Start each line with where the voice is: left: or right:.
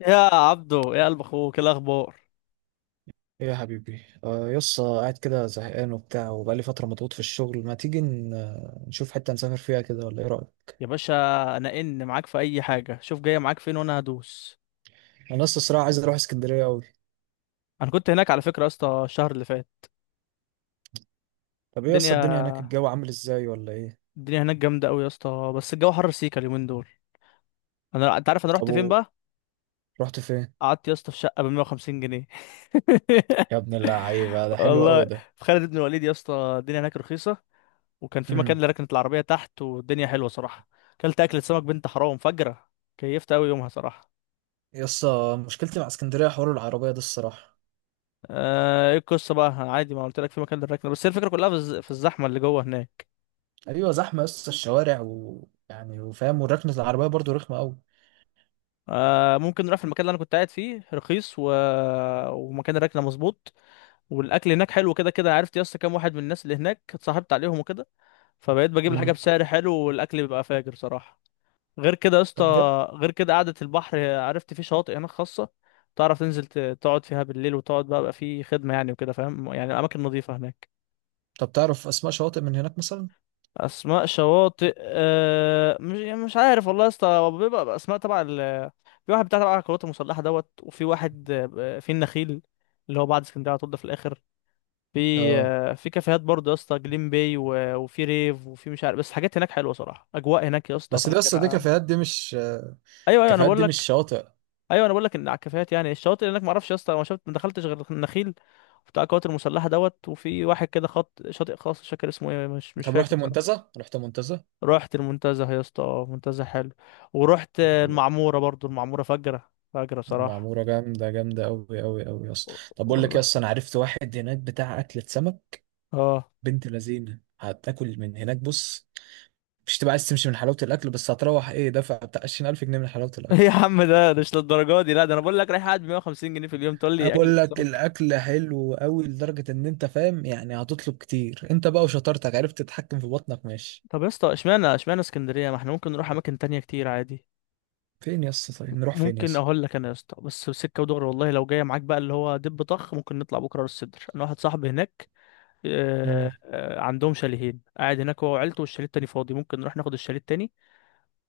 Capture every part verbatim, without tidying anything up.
left: يا عبدو يا قلب اخوك، إيه الاخبار؟
right: ايه يا حبيبي، آه يس قاعد كده زهقان وبتاع، وبقالي فترة مضغوط في الشغل. ما تيجي ن- آه، نشوف حتة نسافر فيها كده، ولا ايه رأيك؟
left: يا باشا انا ان معاك في اي حاجه. شوف جايه معاك فين وانا هدوس.
right: انا لسه الصراحة عايز اروح اسكندرية قوي.
left: انا كنت هناك على فكره يا اسطى الشهر اللي فات.
right: طب ايه يس الدنيا
left: الدنيا
right: هناك؟ الجو عامل ازاي ولا ايه؟
left: الدنيا هناك جامده قوي يا اسطى، بس الجو حر سيكا اليومين دول. انا انت عارف انا
right: طب
left: رحت فين
right: و-
left: بقى؟
right: رحت فين؟
left: قعدت يا اسطى في شقه ب مية وخمسين جنيه
right: يا ابن اللعيبة، ده حلو
left: والله.
right: قوي ده.
left: في خالد بن الوليد يا اسطى الدنيا هناك رخيصه. وكان في مكان
right: امم.
left: لركنت العربيه تحت، والدنيا حلوه صراحه. اكلت اكله سمك بنت حرام فجره. كيفت قوي يومها صراحه.
right: يس مشكلتي مع اسكندرية حوار العربية ده الصراحة.
left: آه، ايه القصه بقى؟ عادي ما قلت لك في مكان للركنه، بس هي الفكره كلها في الز- في الزحمه اللي جوه هناك.
right: ايوه، زحمة يس الشوارع ويعني وفاهم، وركنة العربية برضو رخمة قوي.
left: آه، ممكن نروح في المكان اللي انا كنت قاعد فيه، رخيص و... ومكان الركنه مظبوط. والاكل هناك حلو. كده كده عرفت يا اسطى كام واحد من الناس اللي هناك اتصاحبت عليهم وكده، فبقيت بجيب
right: مم.
left: الحاجه بسعر حلو والاكل بيبقى فاجر صراحه. غير كده يا اسطى،
right: طب جد؟
left: غير كده قعده البحر. عرفت فيه شواطئ هناك خاصه تعرف تنزل ت- تقعد فيها بالليل وتقعد بقى، بقى فيه خدمه يعني وكده، فاهم؟ يعني اماكن نظيفه هناك.
right: طب تعرف اسماء شواطئ من هناك مثلا؟
left: اسماء شواطئ أه مش يعني مش عارف والله يا اسطى، هو بيبقى اسماء تبع ال... في واحد بتاع تبع القوات المسلحه دوت، وفي واحد، آه، في النخيل اللي هو بعد اسكندريه على طول ده في الاخر. في،
right: اه.
left: آه، في كافيهات برضه يا اسطى، جليم باي و- وفي ريف وفي مش عارف، بس حاجات هناك حلوه صراحه، اجواء هناك يا اسطى
right: بس ده يس دي
left: فجرة.
right: كافيهات دي مش.
left: ايوه ايوه انا
right: الكافيهات
left: بقول
right: دي مش
left: لك.
right: شاطئ.
left: ايوه انا بقول لك ان على الكافيهات. يعني الشواطئ هناك ما اعرفش يا اسطى، ما شفت ما دخلتش غير النخيل بتاع القوات المسلحه دوت، وفي واحد كده خط شاطئ خاص مش فاكر اسمه ايه، مش مش
right: طب
left: فاكر.
right: رحت منتزه؟ رحت منتزه؟
left: رحت المنتزه يا اسطى، اه منتزه حلو. ورحت
right: حلو.
left: المعموره برضو، المعموره فجره فجره صراحه.
right: المعموره جامده جامده قوي قوي قوي اصلا. طب بقول لك إيه يا
left: والله
right: اسطى، انا عرفت واحد هناك بتاع اكله سمك.
left: اه.
right: بنت لذينه، هتاكل من هناك، بص. مش تبقى عايز تمشي من حلاوه الاكل، بس هتروح ايه دافع بتاع عشرين ألف جنيه من حلاوه
left: إيه يا
right: الاكل.
left: عم، ده ده مش للدرجه دي لا. ده انا بقول لك رايح قاعد ب مئة وخمسين جنيه في اليوم تقول
right: أنا
left: لي اكل
right: بقول لك
left: سمك؟
right: الاكل حلو قوي لدرجه ان انت فاهم يعني، هتطلب كتير انت بقى، وشطارتك عرفت تتحكم في بطنك، ماشي؟
left: طب يا اسطى، اشمعنى اشمعنى اسكندريه؟ ما احنا ممكن نروح اماكن تانية كتير عادي.
right: فين يا اسطى؟ طيب نروح فين يا
left: ممكن
right: اسطى؟
left: اقول لك انا يا اسطى، بس سكه ودغري والله لو جايه معاك بقى اللي هو دب طخ، ممكن نطلع بكره راس السدر. انا واحد صاحبي هناك، آه،
right: امم.
left: آه، عندهم شاليهين. قاعد هناك هو وعيلته، والشاليه التاني فاضي، ممكن نروح ناخد الشاليه التاني.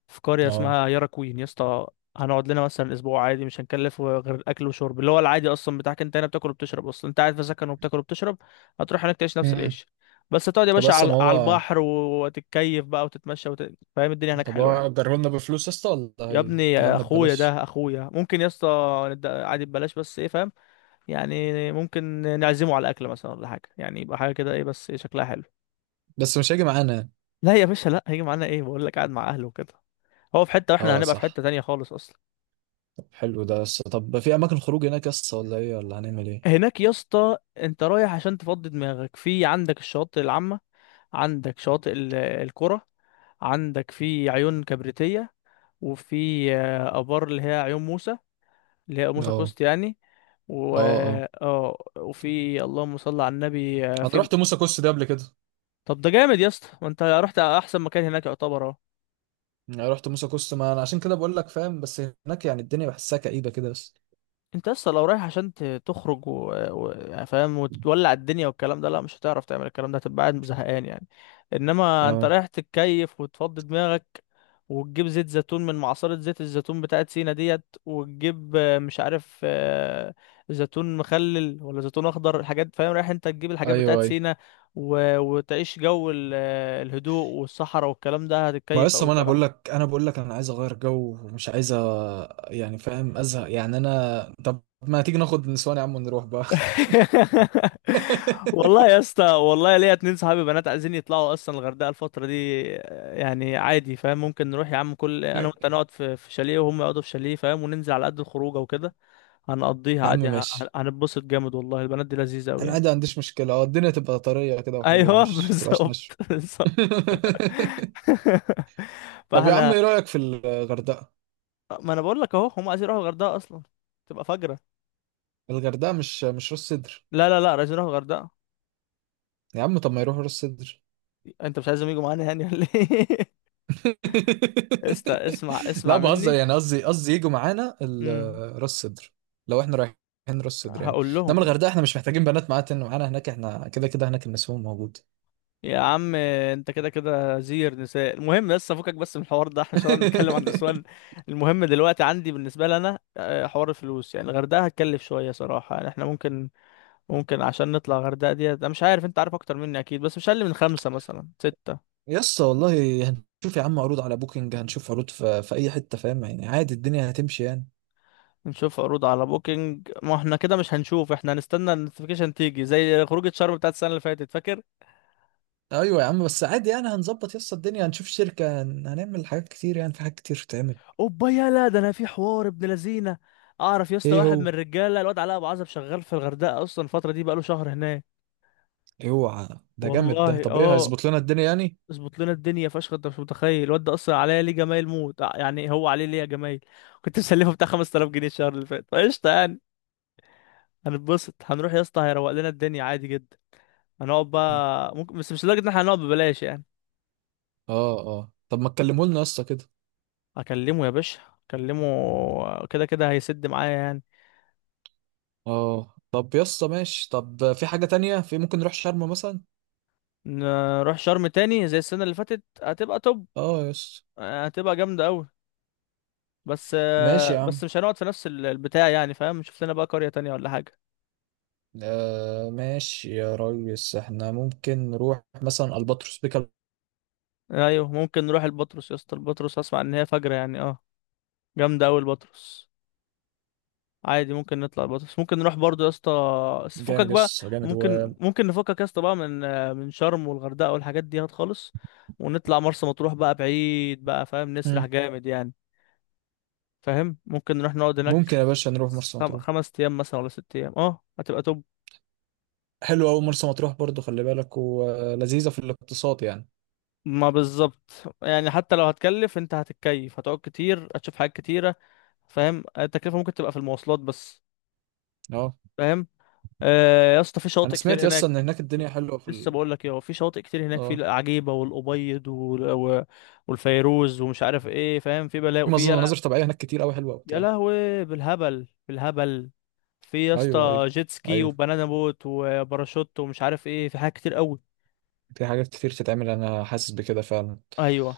left: في قرية
right: اه.
left: اسمها يارا كوين يا اسطى. هنقعد لنا مثلا اسبوع عادي، مش هنكلف غير اكل وشرب اللي هو العادي اصلا بتاعك انت هنا، بتاكل وبتشرب اصلا، انت قاعد في سكن وبتاكل وبتشرب. هتروح هناك تعيش نفس
right: امم.
left: العيش، بس هتقعد يا
right: طب
left: باشا
right: بس
left: على
right: ما
left: على
right: هو.
left: البحر وتتكيف بقى وتتمشى وت... فاهم؟ الدنيا هناك
right: طب هو
left: حلوه يعني.
right: أجره لنا بفلوس يا اسطى، ولا
left: يا ابني
right: هيديها
left: يا
right: لنا
left: اخويا
right: ببلاش؟
left: ده اخويا، ممكن يا اسطى ند- عادي ببلاش. بس ايه فاهم؟ يعني ممكن نعزمه على اكل مثلا ولا حاجه، يعني يبقى حاجه كده، ايه بس إيه شكلها حلو.
right: بس مش هيجي معانا يعني.
left: لا يا باشا، لا هيجي معانا ايه، بقول لك قاعد مع اهله وكده. هو في حته واحنا
right: اه،
left: هنبقى في
right: صح.
left: حته تانية خالص اصلا.
right: طب حلو ده، بس طب في اماكن خروج هناك يا اسطى ولا ايه؟ ولا هنعمل ايه؟
left: هناك يا اسطى انت رايح عشان تفضي دماغك. في عندك الشواطئ العامة، عندك شواطئ ال- القرى، عندك في عيون كبريتية، وفي، آه، آبار اللي هي عيون موسى، اللي هي موسى
right: اه،
left: كوست يعني، و...
right: اه، اه.
left: اه. وفي، اللهم صل على النبي، آه،
right: انا
left: في...
right: رحت موسى كوست ده قبل كده.
left: طب ده جامد يا اسطى، ما انت رحت احسن مكان هناك يعتبر اهو.
right: يعني رحت موسى كوست، ما انا عشان كده بقول لك فاهم، بس هناك يعني الدنيا بحسها كئيبه كده بس.
left: انت اصلا لو رايح عشان ت- تخرج و... و... يعني، فاهم؟ وتولع الدنيا والكلام ده، لا مش هتعرف تعمل الكلام ده، هتبقى قاعد زهقان يعني. انما انت
right: اه،
left: رايح تتكيف وتفضي دماغك، وتجيب زيت زيتون من معصرة زيت الزيتون بتاعت سينا ديت، وتجيب آه، مش عارف، آه، زيتون مخلل ولا زيتون اخضر، الحاجات، فاهم؟ رايح انت تجيب الحاجات بتاعت
right: ايوه ايوه.
left: سينا، و... وتعيش جو ال... آه، الهدوء والصحراء والكلام ده،
right: ما
left: هتتكيف
right: لسه،
left: اوي
right: ما انا بقول
left: صراحة.
right: لك انا بقول لك انا عايز اغير جو ومش عايز أ- يعني فاهم، ازهق يعني انا. طب ما تيجي ناخد نسوان يا عم ونروح بقى؟
left: والله يا اسطى، والله ليا اتنين صحابي بنات عايزين يطلعوا اصلا الغردقه الفتره دي، آه، يعني عادي فاهم. ممكن نروح يا عم، كل انا وانت نقعد في في شاليه وهم يقعدوا في شاليه، فاهم؟ وننزل على قد الخروجه وكده. هنقضيها
right: يا عم
left: عادي، ه- ه-
right: ماشي.
left: هنتبسط جامد والله، البنات دي لذيذه قوي
right: انا
left: يعني.
right: عادي ما عنديش مشكله، اه، الدنيا تبقى طريه كده وحلوه،
left: ايوه
right: مش تبقاش ناشفه.
left: بالظبط بالظبط.
right: طب يا عم
left: فاحنا،
right: ايه رايك في الغردقه؟
left: ما انا بقول لك اهو هم عايزين يروحوا الغردقه اصلا، تبقى فجره.
right: الغردقه مش مش راس سدر؟
left: لا لا لا عايزين يروحوا الغردقه.
right: يا عم طب ما يروحوا راس سدر.
left: انت مش عايزهم يجوا معانا يعني ولا ايه؟ استا، اسمع
right: لا،
left: اسمع
right: بهزر
left: مني،
right: يعني، قصدي قصدي يجوا معانا ال- راس سدر. لو احنا رايحين راس سدر يعني.
left: هقول
right: انما
left: لهم.
right: الغردقه احنا مش محتاجين بنات معانا، تن- معانا هناك احنا كده كده هناك النسوان موجود.
left: يا عم انت كده كده زير نساء، المهم بس افكك بس من الحوار ده، احنا مش هنقعد نتكلم عن النسوان. المهم دلوقتي عندي بالنسبه لي انا، آه، حوار الفلوس، يعني الغردقه هتكلف شويه صراحه يعني. احنا ممكن، ممكن عشان نطلع الغردقه دي انا مش عارف، انت عارف اكتر مني اكيد، بس مش اقل من خمسه مثلا سته.
right: يس والله. هنشوف يا عم عروض على بوكينج، هنشوف عروض في, في اي حته، فاهم يعني، عادي الدنيا هتمشي يعني.
left: نشوف عروض على بوكينج؟ ما احنا كده مش هنشوف، احنا هنستنى النوتيفيكيشن تيجي زي خروجه شرم بتاعت السنه اللي فاتت فاكر.
right: ايوه يا عم، بس عادي يعني هنظبط يس الدنيا. هنشوف شركة، هن- هنعمل حاجات كتير يعني، في حاجات كتير تتعمل.
left: اوبا يلا، ده انا في حوار ابن لذينه. اعرف يا اسطى
right: ايه
left: واحد
right: هو؟
left: من الرجاله، الواد علاء ابو عزب، شغال في الغردقه اصلا الفتره دي، بقاله شهر هناك.
right: ايه هو؟ ده جامد ده.
left: والله
right: طب ايه
left: اه،
right: هيظبط لنا الدنيا يعني؟
left: اظبط لنا الدنيا فشخ. انت مش متخيل الواد ده اصلا عليا ليه جمايل موت، آه، يعني هو عليه ليه جمايل. كنت مسلفه بتاع خمس تلاف جنيه الشهر اللي فات فقشطه يعني. هنتبسط، هنروح يا اسطى هيروق لنا الدنيا عادي جدا. هنقعد بقى، ممكن، بس مش لدرجه ان احنا هنقعد ببلاش يعني.
right: اه، اه. طب ما تكلمه لنا يا اسطى كده.
left: اكلمه يا باشا، اكلمه كده كده هيسد معايا يعني.
right: اه، طب يا اسطى ماشي. طب في حاجة تانية، في ممكن نروح شرم مثلا.
left: نروح شرم تاني زي السنه اللي فاتت هتبقى توب،
right: اه يا اسطى.
left: آه، هتبقى جامدة أوي. بس،
right: ماشي
left: آه،
right: يا عم.
left: بس مش هنقعد في نفس ال- البتاع يعني، فاهم؟ شوف لنا بقى قرية تانية ولا حاجة.
right: آه ماشي يا ريس، احنا ممكن نروح مثلا الباتروس بيكال.
left: أيوه ممكن نروح البطرس يا اسطى، البطرس أسمع إن هي فجرة يعني، اه جامدة أوي البطرس. عادي ممكن نطلع البطرس، ممكن نروح برضو يا اسطى، بس فكك
right: جامد
left: بقى.
right: يس، جامد و.
left: ممكن، ممكن نفكك يا اسطى بقى من، آه، من شرم والغردقة والحاجات دي، هات خالص. ونطلع مرسى مطروح بقى، بعيد بقى فاهم، نسرح
right: مم.
left: جامد يعني. فاهم؟ ممكن نروح نقعد هناك
right: ممكن يا باشا نروح مرسى
left: خم...
right: مطروح.
left: خمس أيام مثلا ولا ست أيام، اه هتبقى توب.
right: حلو قوي مرسى مطروح برضو، خلي بالك، ولذيذه في الاقتصاد يعني.
left: ما بالظبط يعني، حتى لو هتكلف انت هتتكيف، هتقعد كتير هتشوف حاجات كتيرة. فاهم؟ التكلفة ممكن تبقى في المواصلات بس.
right: اه،
left: فاهم؟ آه يا اسطى في
right: انا
left: شواطئ
right: سمعت
left: كتير
right: يس ان
left: هناك.
right: هناك الدنيا حلوه. في
left: لسه
right: ال...
left: بقول لك اهو، في شواطئ كتير هناك، في
right: اه
left: العجيبة والأبيض وال- و- والفيروز ومش عارف ايه، فاهم؟ في بلاء
right: في
left: وفي
right: مظن-
left: يلا.
right: مناظر طبيعيه هناك كتير قوي حلوه
left: يا
right: وبتاع.
left: لهوي، بالهبل بالهبل. في يا
right: ايوه،
left: اسطى
right: ايوه.
left: جيت سكي
right: ايوه
left: وبنانا بوت وباراشوت ومش عارف ايه، في حاجات كتير قوي.
right: في حاجات كتير تتعمل، انا حاسس بكده فعلا.
left: ايوه.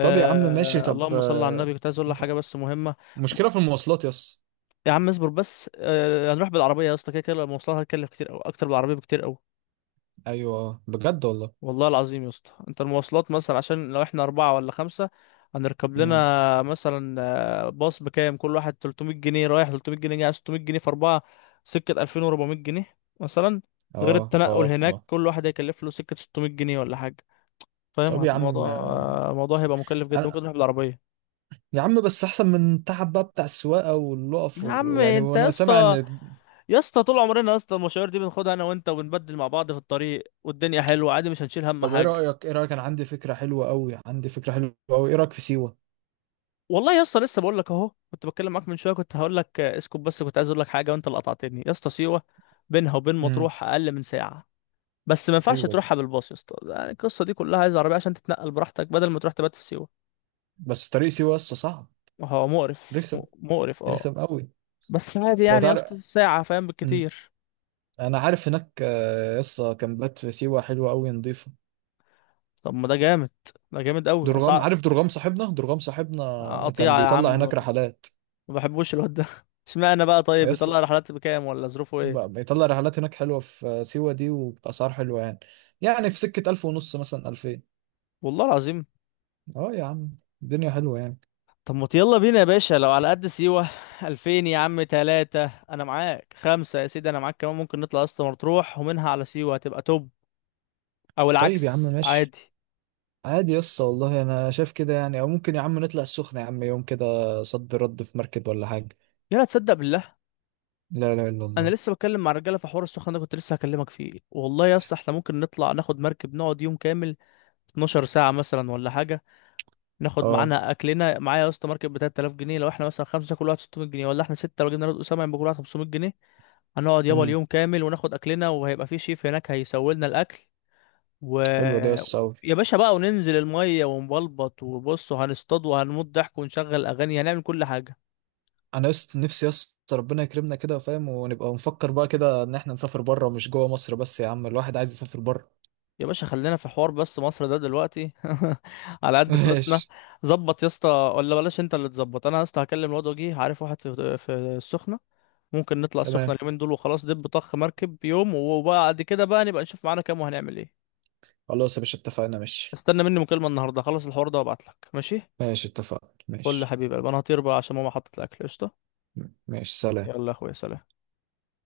right: طب يا عم ماشي. طب
left: اللهم صل على
right: آه،
left: النبي، كنت عايز اقول لك حاجة بس مهمة.
right: مشكله في المواصلات يس.
left: يا عم اصبر بس، آه، هنروح بالعربية يا اسطى، كده كده المواصلات هتكلف كتير أوي، أكتر بالعربية بكتير أوي.
right: ايوه، آه، بجد والله.
left: والله العظيم يا اسطى، أنت المواصلات مثلا عشان لو احنا أربعة ولا خمسة، هنركب
right: امم.
left: لنا مثلا آه، باص. بكام كل واحد؟ تلت مية جنيه رايح، تلت مية جنيه جاي، ست مية جنيه في أربعة، سكة ألفين وأربع مية جنيه مثلا.
right: اه،
left: غير التنقل
right: اه،
left: هناك
right: اه.
left: كل واحد هيكلف له سكة ست مية جنيه ولا حاجة. فاهم؟
right: طب يا
left: هت-
right: عم،
left: الموضوع،
right: آه،
left: آه، الموضوع هيبقى مكلف جدا،
right: انا.
left: ممكن نروح بالعربية.
right: يا عم بس احسن من التعب بقى بتاع السواقه واللقف
left: يا عم
right: وال- يعني،
left: انت يا
right: وانا سامع ان.
left: اسطى، يا اسطى طول عمرنا يا اسطى المشاوير دي بناخدها انا وانت، وبنبدل مع بعض في الطريق، والدنيا حلوه عادي مش هنشيل هم
right: طب ايه
left: حاجه.
right: رأيك؟ ايه رأيك؟ انا عندي فكرة حلوة قوي، عندي فكرة حلوة قوي. ايه رأيك في سيوة؟
left: والله يا اسطى لسه بقول لك اهو، كنت بتكلم معاك من شويه كنت هقول لك، آه، اسكت بس، كنت عايز اقول لك حاجه وانت اللي قطعتني يا اسطى. سيوه بينها وبين
right: امم.
left: مطروح اقل من ساعه، بس ما ينفعش
right: حلوة دي.
left: تروحها بالباص يا اسطى يعني. القصه دي كلها عايز عربيه عشان تتنقل براحتك، بدل ما تروح تبات في سيوه.
right: بس طريق سيوة لسه صعب.
left: هو مقرف م-
right: رخم،
left: مقرف اه.
right: رخم قوي.
left: بس عادي
right: لو
left: يعني يا
right: تعرف.
left: اسطى ساعه فاهم،
right: امم.
left: بالكتير.
right: انا عارف هناك. لسه كامبات في سيوة حلوة قوي، نضيفة.
left: طب ما ده جامد، ده جامد قوي.
right: درغام،
left: اسعار
right: عارف درغام؟ صاحبنا، درغام صاحبنا. كان
left: قطيعه يا
right: بيطلع
left: عم. ما
right: هناك رحلات.
left: بحبوش الواد ده اشمعنى بقى؟ طيب بيطلع
right: لسه
left: رحلات بكام ولا ظروفه ايه؟
right: بيطلع رحلات هناك حلوة في آه، سيوة دي، وبأسعار حلوة يعني. يعني في سكة ألف ونص مثلا، ألفين.
left: والله العظيم.
right: اه يا عم، الدنيا حلوة يعني.
left: طب ما يلا بينا يا باشا، لو على قد سيوة ألفين يا عم، تلاتة انا معاك، خمسة يا سيدي انا معاك كمان. ممكن نطلع اسطى مطروح ومنها على سيوة هتبقى توب، او
right: طيب يا عم
left: العكس
right: ماشي.
left: عادي.
right: عادي يا اسطى والله، انا شايف كده يعني. او ممكن يا عم نطلع السخنة يا عم، يوم كده. صد رد، في مركب ولا حاجة.
left: يلا، تصدق بالله؟
right: لا لا، الا
left: انا
right: الله.
left: لسه بتكلم مع الرجاله في حوار السخن ده، كنت لسه هكلمك فيه والله يا اسطى. احنا ممكن نطلع ناخد مركب، نقعد يوم كامل، اتناشر ساعة مثلا ولا حاجة. ناخد
right: اه.
left: معانا اكلنا، معايا يا اسطى ماركت ب ثلاثة آلاف جنيه، لو احنا مثلا خمسه كل واحد ستمائة جنيه، ولا احنا سته لو جبنا رد اسامه يبقى كل واحد خمس مية جنيه. هنقعد يابا
right: امم.
left: اليوم كامل، وناخد اكلنا، وهيبقى في شيف هناك هيسوي لنا الاكل، و...
right: حلوة دي يا اسطى أوي.
left: يا باشا بقى وننزل الميه ونبلبط، وبص وهنصطاد وهنموت ضحك، ونشغل اغاني، هنعمل كل حاجه.
right: انا يس نفسي يا اسطى ربنا يكرمنا كده، فاهم، ونبقى نفكر بقى كده ان احنا نسافر بره مش جوه مصر، بس يا عم الواحد عايز يسافر بره.
left: يا باشا خلينا في حوار بس مصر ده دلوقتي على قد فلوسنا.
right: ماشي.
left: ظبط يا اسطى، ولا بلاش انت اللي تظبط. انا يا اسطى هكلم الواد وجيه، عارف واحد في في السخنه، ممكن نطلع السخنة
right: تمام.
left: اليومين دول وخلاص، دب طخ مركب يوم، وبعد كده بقى نبقى نشوف معانا كام وهنعمل ايه.
right: خلاص يا باشا، اتفقنا، ماشي.
left: استنى مني مكالمة النهاردة، خلص الحوار ده وابعتلك ماشي.
right: ماشي اتفقنا،
left: قول لي يا
right: ماشي.
left: حبيبي، انا هطير بقى عشان ماما حطت الاكل قشطة.
right: ماشي، سلام.
left: يلا يا اخويا، سلام.